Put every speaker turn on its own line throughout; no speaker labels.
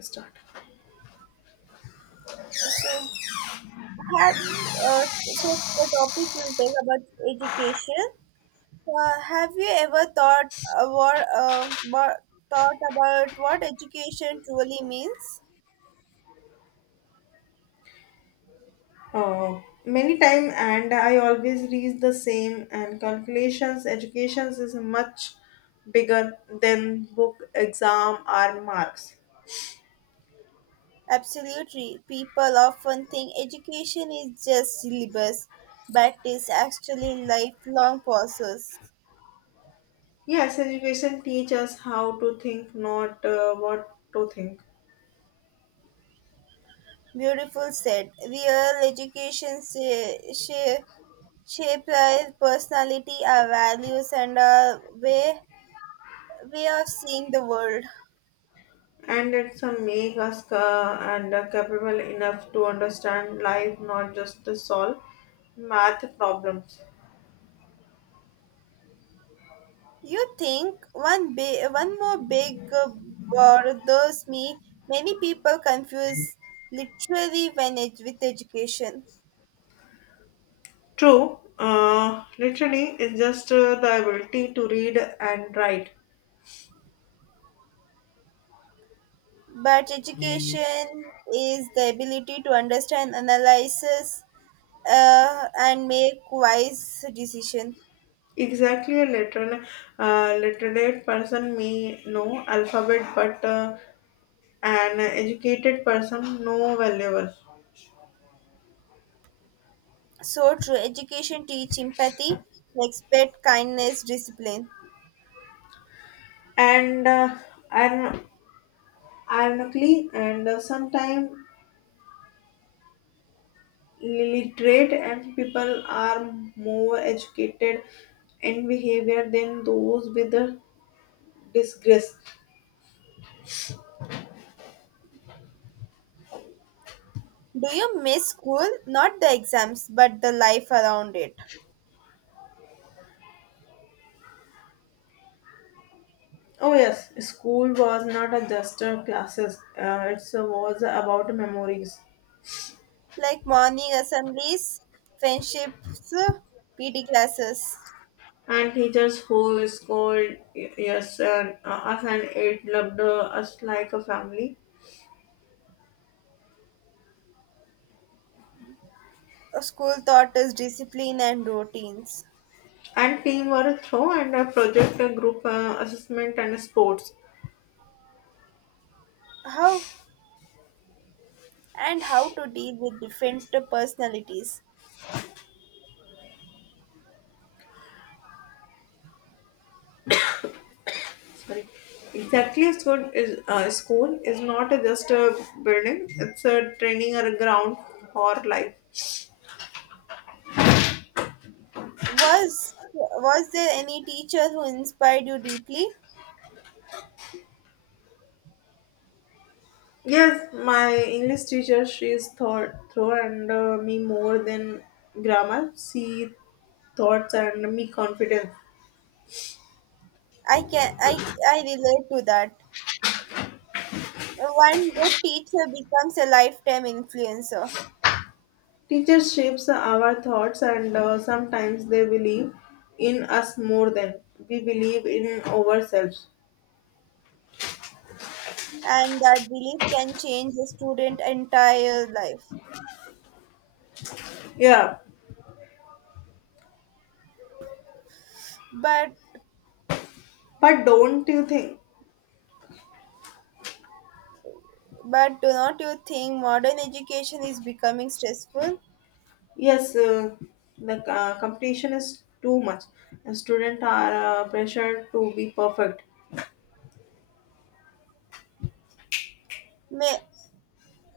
Start.
So have you, the topic will be about education. Have you ever thought about thought about what education truly means?
Many time and I always reach the same and calculations educations is much bigger than book exam or marks.
Absolutely, people often think education is just syllabus, but it's actually lifelong process.
Yes, education teach us how to think, not what to think.
Beautiful said, real education shapes our personality, our values and our way of seeing the world.
And it's a make us and capable enough to understand life, not just to solve math problems.
You think one more big bothers me. Many people confuse literally when it with education,
True, literally it's just the ability to read and write.
but education is the ability to understand, analysis, and make wise decision.
Exactly, a literate, literate person may know alphabet, but an educated person know valuable.
So true. Education teach empathy, respect, kindness, discipline.
And uh, and ironically, and sometimes literate and people are more educated in behavior than those with the disgrace.
Do you miss school? Not the exams, but the life around it.
Oh yes, school was not a just classes. It was about memories.
Like morning assemblies, friendships, PD classes,
And teachers who scold yes and us and it loved us like a family.
school taught us discipline and routines.
And teamwork show and a project a group assessment and a sports.
How and how to deal with different personalities.
Sorry. Exactly, school is not just a building, it's a training or a ground for life.
Was there any teacher who inspired you deeply?
Yes, my English teacher, she's thought through and me more than grammar, she thoughts and me confidence.
I can I relate to that. One good teacher becomes a lifetime influencer,
Teachers shapes our thoughts and sometimes they believe in us more than we believe in ourselves.
and that belief can change a student entire life.
Yeah,
But
but don't you think?
But do not you think modern education is becoming stressful?
Yes, the competition is too much. Students are pressured to be perfect.
Ma-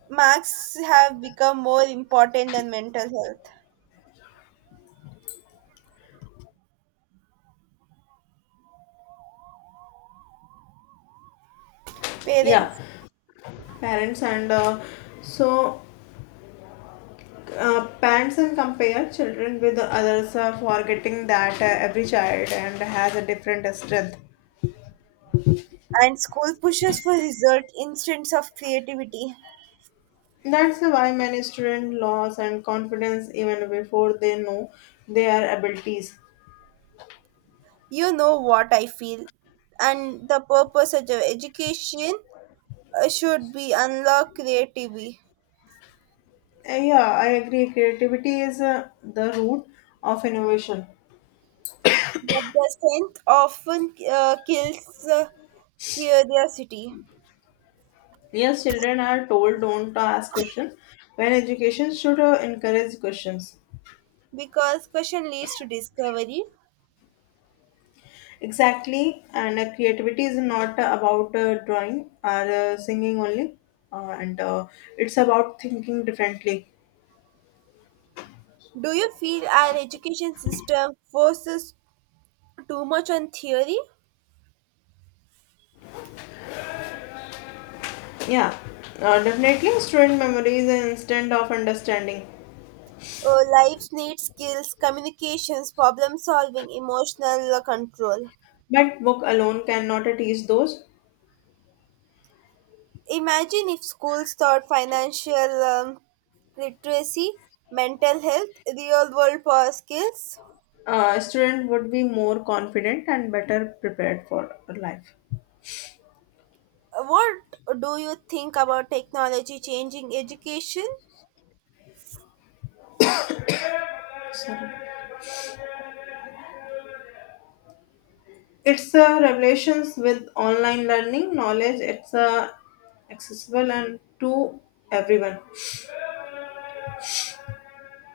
Marks have become more important than mental health.
Yeah,
Parents
parents and so parents and compare children with others, forgetting that every child and has a different strength.
and school pushes for result instead of creativity.
That's why many students lose and confidence even before they know their abilities.
You know what I feel, and the purpose of the education should be unlock creativity.
Yeah, I agree. Creativity is the root of innovation.
But the strength often kills curiosity,
Yes, children are told don't to ask questions when education should encourage questions.
because question leads to discovery.
Exactly, and creativity is not about drawing or singing only, and it's about thinking differently.
Do you feel our education system forces too much on theory?
Yeah, definitely, student memory is an instant of understanding.
Or lives need skills, communications, problem solving, emotional control.
But book alone cannot it ease those.
Imagine if schools taught financial literacy, mental health, real world power skills.
Student would be more confident and better prepared for life.
What do you think about technology changing education?
It's a revelations with online learning knowledge. It's accessible and to everyone.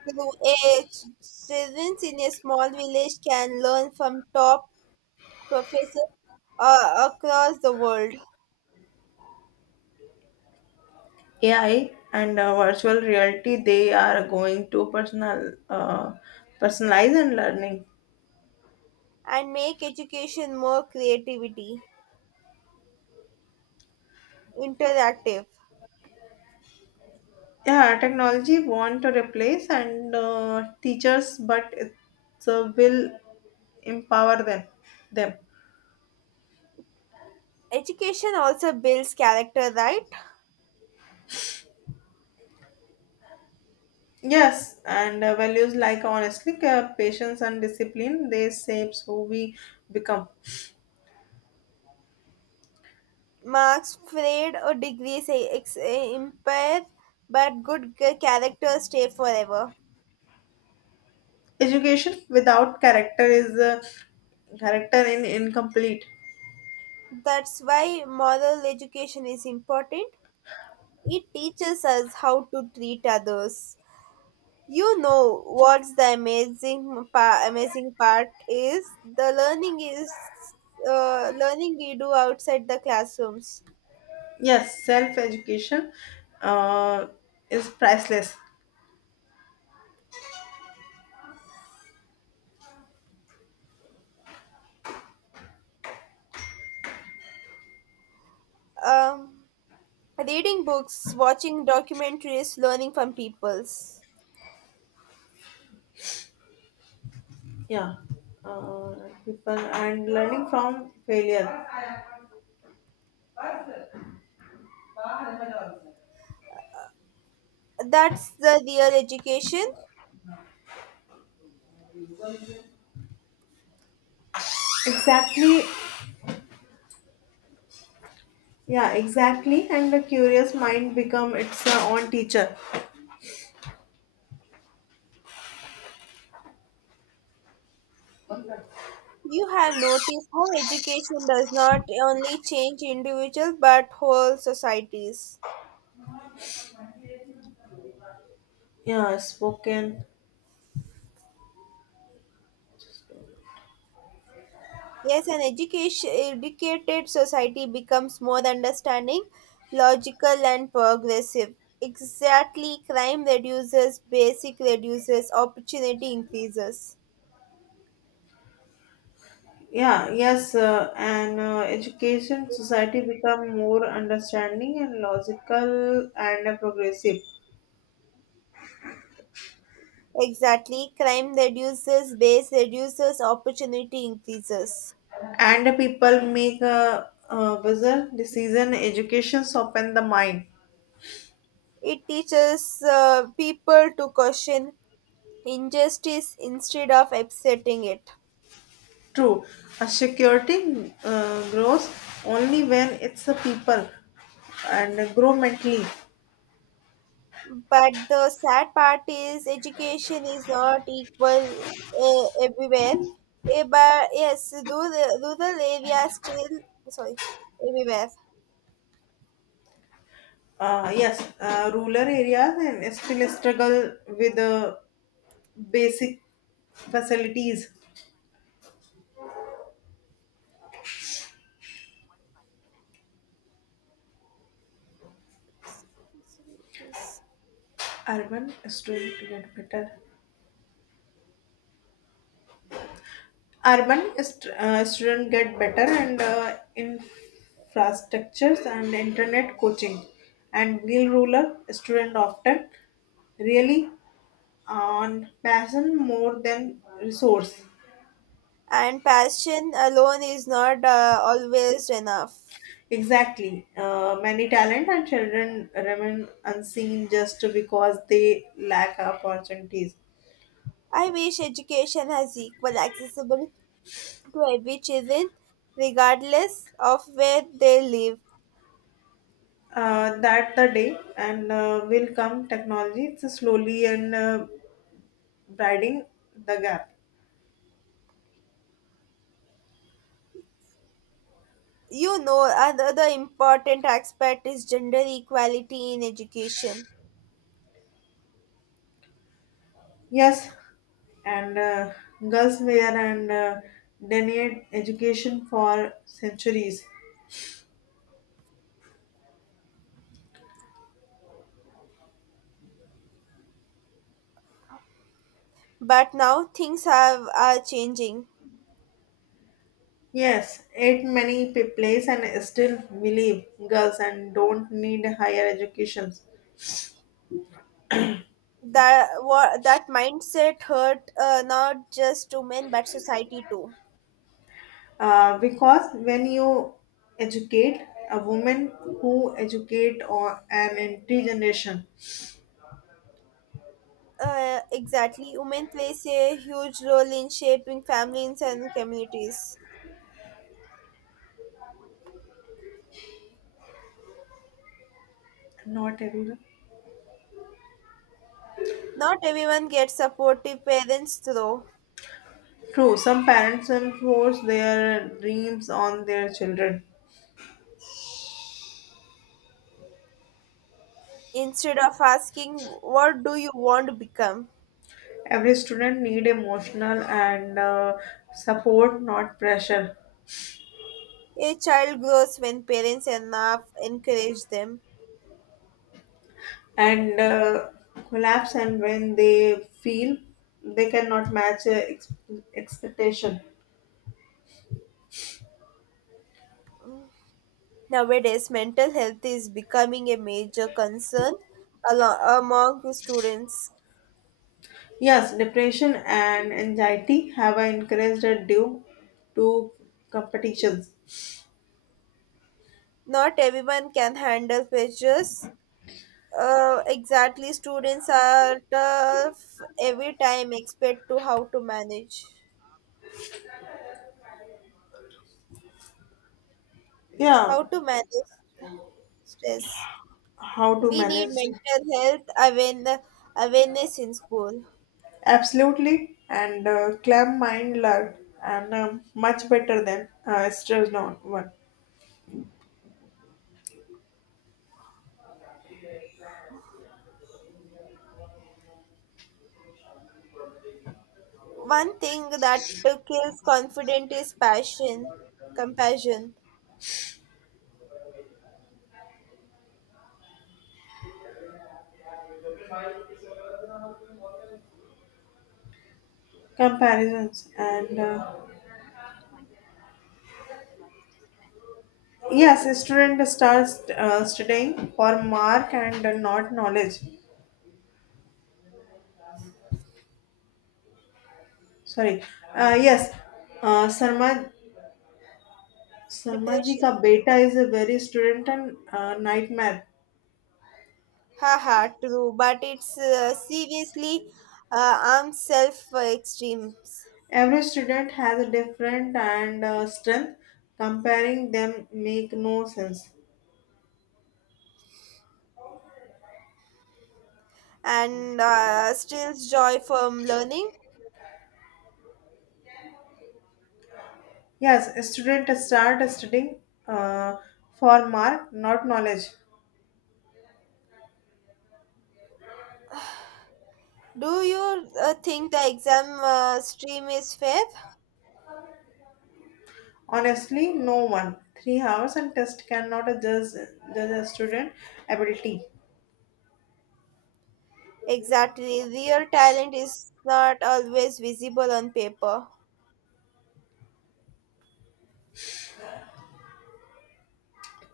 Through a I, students in a small village can learn from top professors across the world.
AI and virtual reality they are going to personal personalize and learning.
And make education more creativity interactive.
Yeah, technology want to replace and teachers, but it's will empower them.
Education also builds character, right?
Yes, and values like honestly, care, patience, and discipline they shapes who we become.
Marks grade or degrees impair, but good character stay forever.
Education without character is character in incomplete.
That's why moral education is important. It teaches us how to treat others. You know what's the amazing part is the learning is learning we do outside the classrooms.
Yes, self education uh, is priceless.
um Reading books, watching documentaries, learning from peoples.
Yeah, uh, people and learning from failure.
That's the real education.
Exactly. Yeah, exactly. And the curious mind become its own teacher.
You have noticed how education does not only change individuals but whole societies.
Yeah, spoken.
Yes, an education educated society becomes more understanding, logical and progressive. Exactly, crime reduces, basic reduces, opportunity increases.
Yeah, yes, and education society become more understanding and logical and progressive,
Exactly, crime reduces, base reduces, opportunity increases.
and the people make a, wiser decision. Education open the mind.
It teaches people to question injustice instead of accepting it.
True, a security grows only when it's a people and grow mentally.
But the sad part is education is not equal everywhere. But yes, rural areas still sorry everywhere.
Yes, rural areas and still struggle with the basic facilities. Urban is doing to get better. Students get better and infrastructures and internet coaching, and real rural student often really on passion more than resource.
And passion alone is not always enough.
Exactly, many talent and children remain unseen just because they lack opportunities.
I wish education has equal accessible to every children, regardless of where they live.
That the day and will come technology to slowly and bridging the gap.
You know, another important aspect is gender equality in education.
Yes, and girls wear and denied education for centuries.
But now things have are changing.
Yes, it many place and still believe girls and don't need higher educations.
That what that mindset hurt not just women but society too.
Because when you educate a woman who educate or an entire generation,
Exactly, women plays a huge role in shaping families and communities.
not everyone.
Not everyone gets supportive parents though.
True, some parents enforce their dreams on their children.
Instead of asking, "What do you want to become?"
Every student need emotional and support, not pressure.
A child grows when parents enough encourage them.
And collapse and when they feel they cannot match expectation.
Nowadays, mental health is becoming a major concern among the students.
Yes, depression and anxiety have increased due to competitions.
Not everyone can handle pressures. Exactly, students are tough every time expect to
Yeah,
how to manage stress.
how to
We need
manage.
mental health awareness in school.
Absolutely, and clam mind learned and much better than stressed on one.
One thing that kills confidence is passion, compassion,
Comparisons and yes, a student starts studying for mark and not knowledge. Sorry. Yes, uh, Sarma Sarma ji
depression.
ka beta is a very student and nightmare.
Haha, true, but it's seriously armed self for extremes
Every student has a different and strength. Comparing them make no sense.
and steals joy from learning.
Yes, a student start studying uh, for mark, not knowledge.
Do you think the exam stream is fair?
Honestly, no one. 3 hours and test cannot judge a student ability.
Exactly, real talent is not always visible on paper.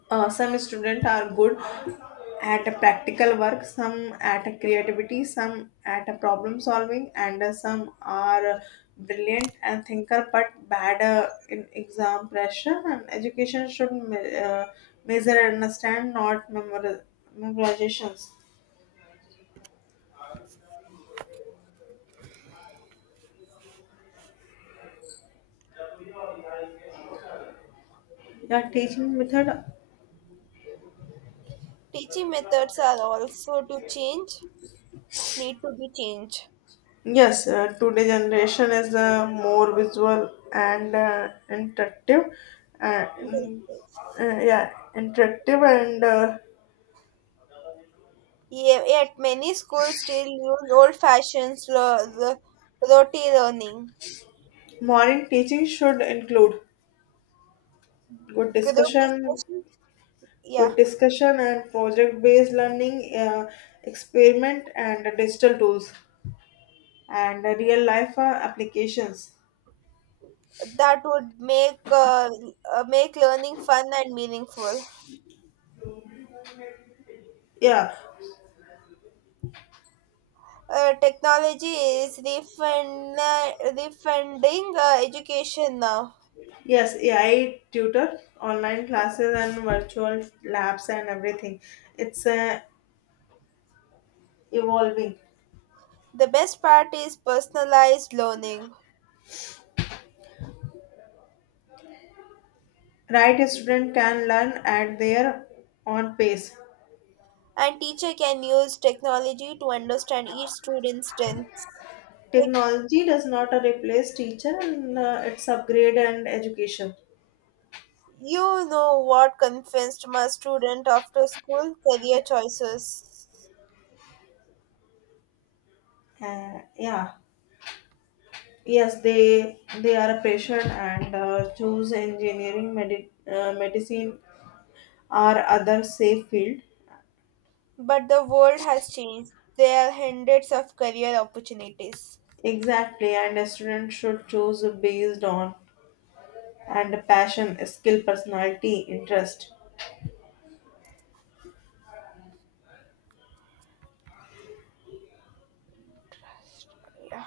Some students are good at a practical work, some at a creativity, some at a problem solving, and some are brilliant and thinker but bad in exam pressure, and education should measure and understand, not memorizations. Yeah, teaching method.
Teaching methods are also to change, need to be changed.
Yes, today generation is more visual and interactive, uh, mm,
Interactive.
yeah, interactive and
Yet many schools still use old-fashioned roti learning.
morning teaching should include good
Group
discussion,
discussion, yeah,
good discussion and project-based learning, experiment and digital tools and real-life applications.
that would make learning fun and meaningful.
Yeah,
Technology is refund, refunding education now.
yes, AI tutor, online classes and virtual labs and everything. It's evolving.
The best part is personalized learning,
Right, a student can learn at their own pace.
and teacher can use technology to understand each student's strengths.
Technology does not replace teacher and it's upgrade and education.
You know what convinced my student after school? Career choices.
Yeah, yes, they are patient and choose engineering, medicine, or other safe field.
But the world has changed. There are hundreds of career opportunities.
Exactly, and a student should choose based on and passion, skill, personality, interest.
Yeah.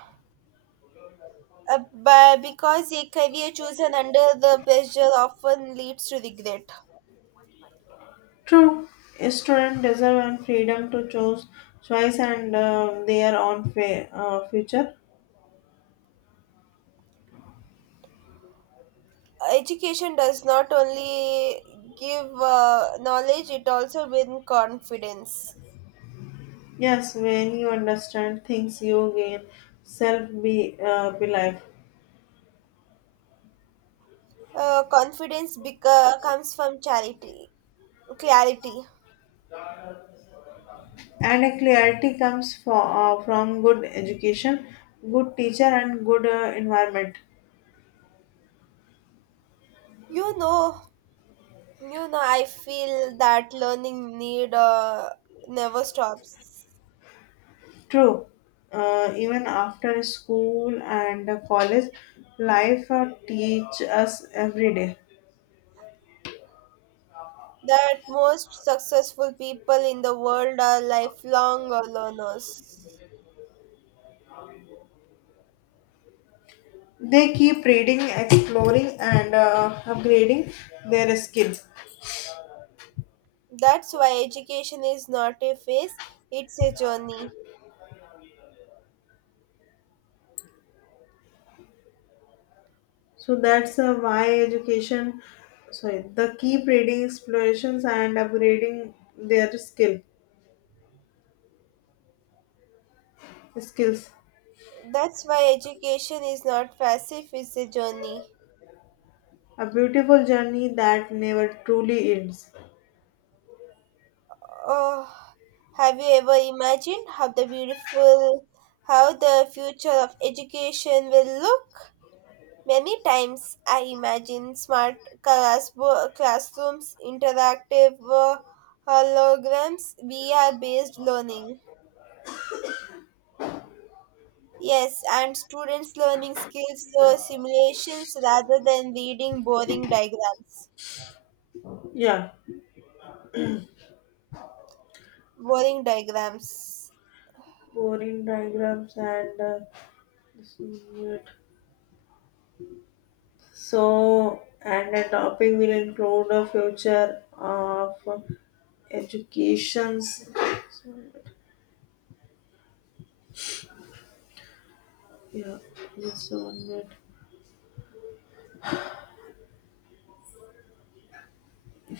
But because a career chosen under the pressure often leads to regret.
True, a student deserve and freedom to choose choice and their own future.
Education does not only give knowledge, it also brings confidence.
Yes, when you understand things, you gain self be belief.
Confidence comes from charity, clarity.
And a clarity comes for, from good education, good teacher and good environment.
You know You know, I feel that learning need never stops.
True, even after school and college, life teach us every day.
That most successful people in the world are lifelong learners.
They keep reading exploring and upgrading their skills.
That's why education is not a phase, it's a journey.
So that's why education, sorry, the keep reading explorations and upgrading their skills.
That's why education is not passive, it's a journey.
A beautiful journey that never truly ends.
Oh, have you ever imagined how the beautiful, how the future of education will look? Many times I imagine smart classrooms, interactive holograms, VR based learning. Yes, and students learning skills through simulations rather than reading boring diagrams.
Yeah,
Boring diagrams.
boring diagrams and this is it. So and the topic will include the future of educations. So, yeah, just 1 minute.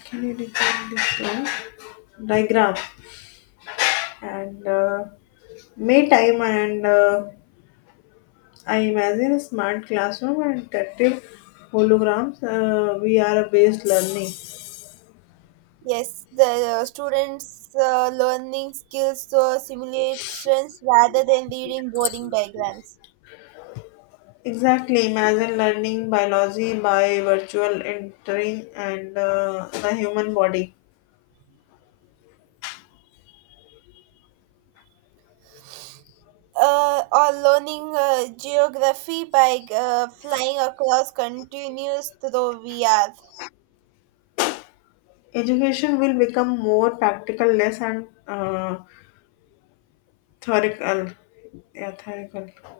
Can you repeat this one? Diagram and May time and I imagine a smart classroom and interactive holograms, VR based learning.
Yes, the students learning skills through simulations rather than reading boring diagrams.
Exactly, imagine learning biology by virtual entering and the human body.
Or learning geography by flying across continues through VR.
Education will become more practical, less and theoretical. Yeah, theoretical.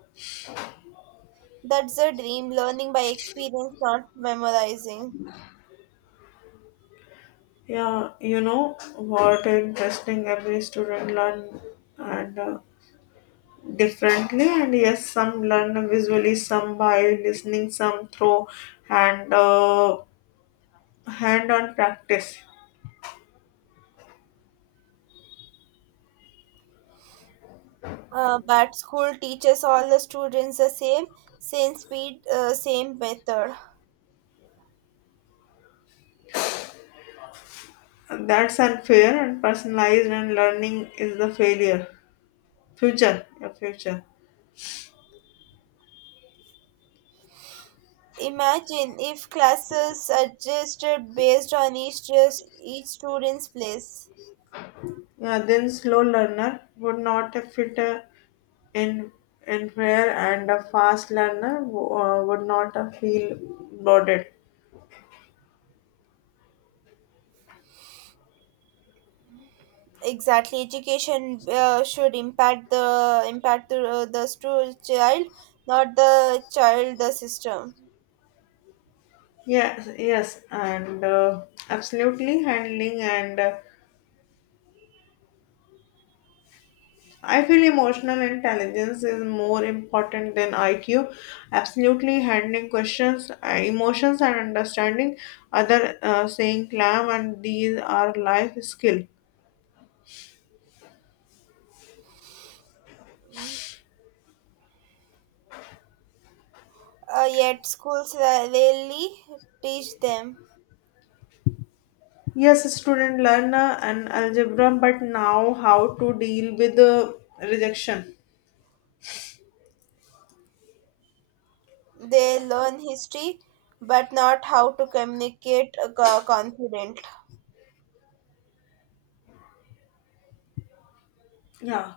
That's a dream, learning by experience, not memorizing.
Yeah, you know what interesting every student learn and differently, and yes, some learn visually, some by listening, some through and hand on practice.
But school teaches all the students the same, same speed, same method.
That's unfair, and personalized and learning is the failure future your future.
Imagine if classes adjusted based on each student's place.
Yeah, then slow learner would not fit in in prayer, and a fast learner would not feel bored.
Exactly, education should impact the child, not the child the system.
Yes, and absolutely handling and I feel emotional intelligence is more important than IQ. Absolutely, handling questions, emotions, and understanding other saying clam, and these are life skill.
Yet schools rarely teach them.
Yes, student learn an algebra, but now how to deal with the rejection.
They learn history but not how to communicate confident.
Yeah,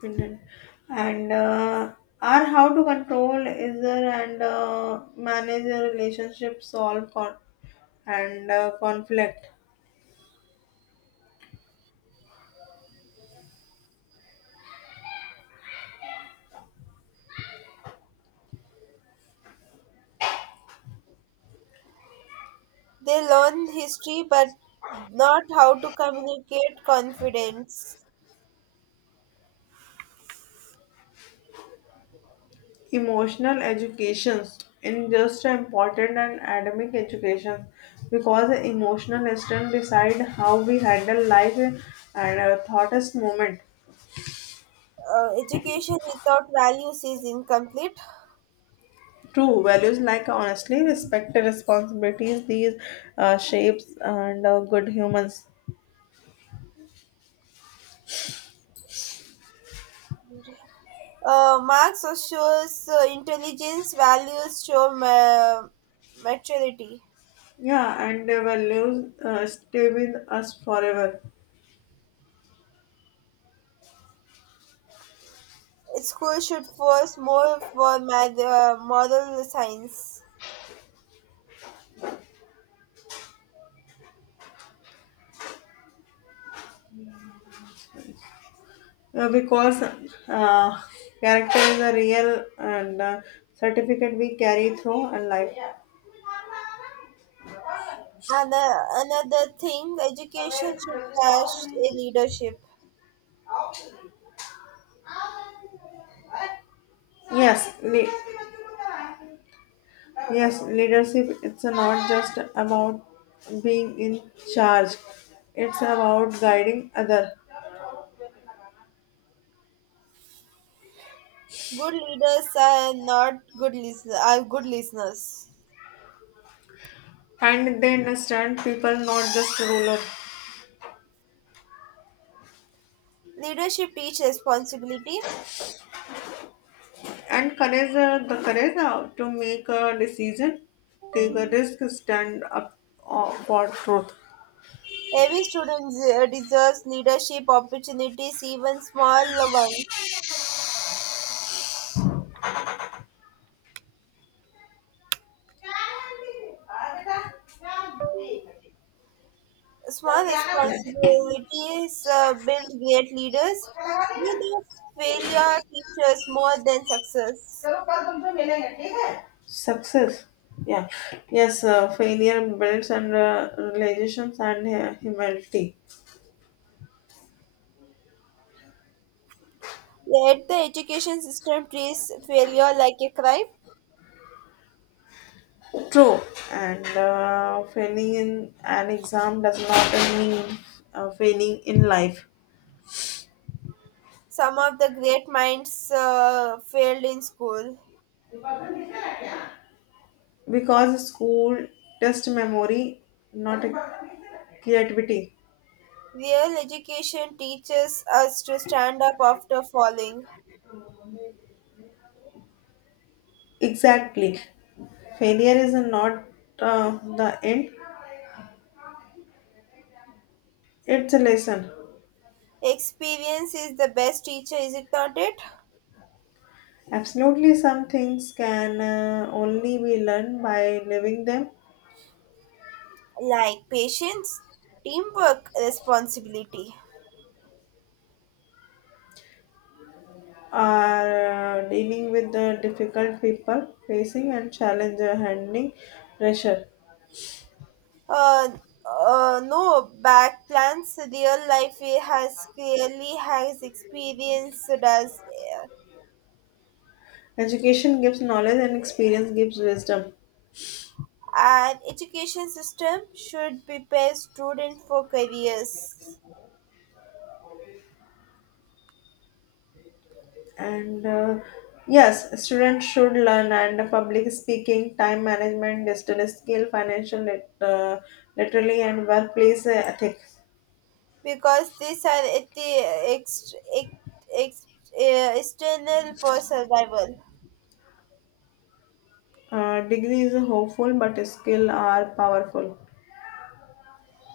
Finland. And are how to control is there and manage a relationship, solve con- and conflict.
They learn history but not how to communicate confidence.
Emotional educations in just important and academic education because emotional strength decide how we handle life and our thoughtest moment.
Education without values is incomplete.
True, values like honestly respect and responsibilities, these shapes and good humans.
Marx assures intelligence values show maturity.
Yeah, and the values stay with us forever.
School should force more for math, moral science.
Uh, because uh, character is a real and certificate we carry through and life.
And another thing, education should crash a leadership.
Yes, li- Yes, leadership it's not just about being in charge. It's about guiding other.
Good leaders are not good listeners. Are good listeners.
And they understand people, not just ruler.
Leadership teaches responsibility.
And courage the courage to make a decision, take a risk, stand up for truth.
Every student deserves leadership opportunities, even small ones. Small responsibilities build great leaders. You know, failure teaches more than success.
चलो कल तुमसे मिलेंगे ठीक है. Success. Yeah. Yes, failure builds and relations and humility.
Yet the education system treats failure like a crime.
True. And failing in an exam does not mean failing in life
Some of the great minds failed in school.
because school test memory, not creativity.
Real education teaches us to stand up after falling.
Exactly. Failure is not uh, the end, it's a lesson.
Experience is the best teacher, is it not it?
Absolutely, some things can only be learned by living them,
Like patience, teamwork, responsibility.
or dealing with the difficult people, facing and challenge, or handling pressure.
Uh, no, back plans. Real life has clearly has experienced as uh,
Education gives knowledge and experience gives wisdom.
an education system should prepare students for careers
And yes, students should learn and public speaking, time management, digital skill, financial literacy, and workplace ethics.
because these are at the ex, ex, ex, external for survival.
Degree is hopeful, but skill are powerful.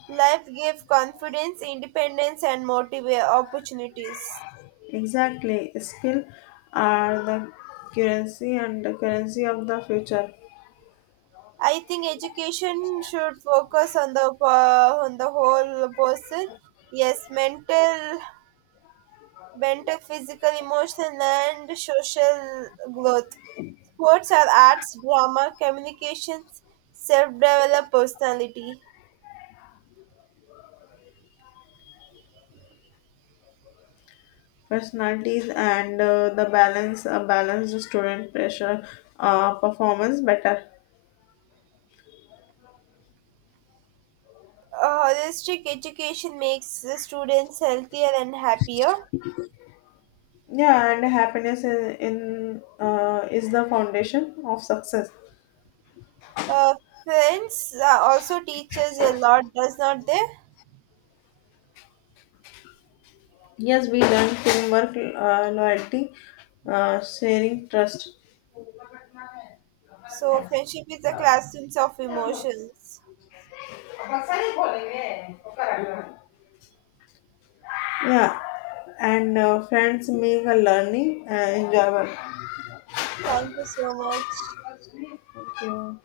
Life gives confidence, independence, and motive opportunities.
Exactly. Skill are the currency and the currency of the future.
I think education should focus on the whole person. Yes, mental, physical, emotional, and social growth. Sports are arts, drama, communications, self-developed personality.
Personalities and the balance, a balanced student pressure, performance better.
A holistic education makes the students healthier and happier.
Yeah, and happiness in, is the foundation of success.
Uh, Friends also teaches a lot, does not they?
Yes, we learn teamwork, loyalty, sharing, trust.
So friendship is the classrooms of emotions.
Yeah, and friends make a learning enjoyable.
Thank you so much.
Thank you.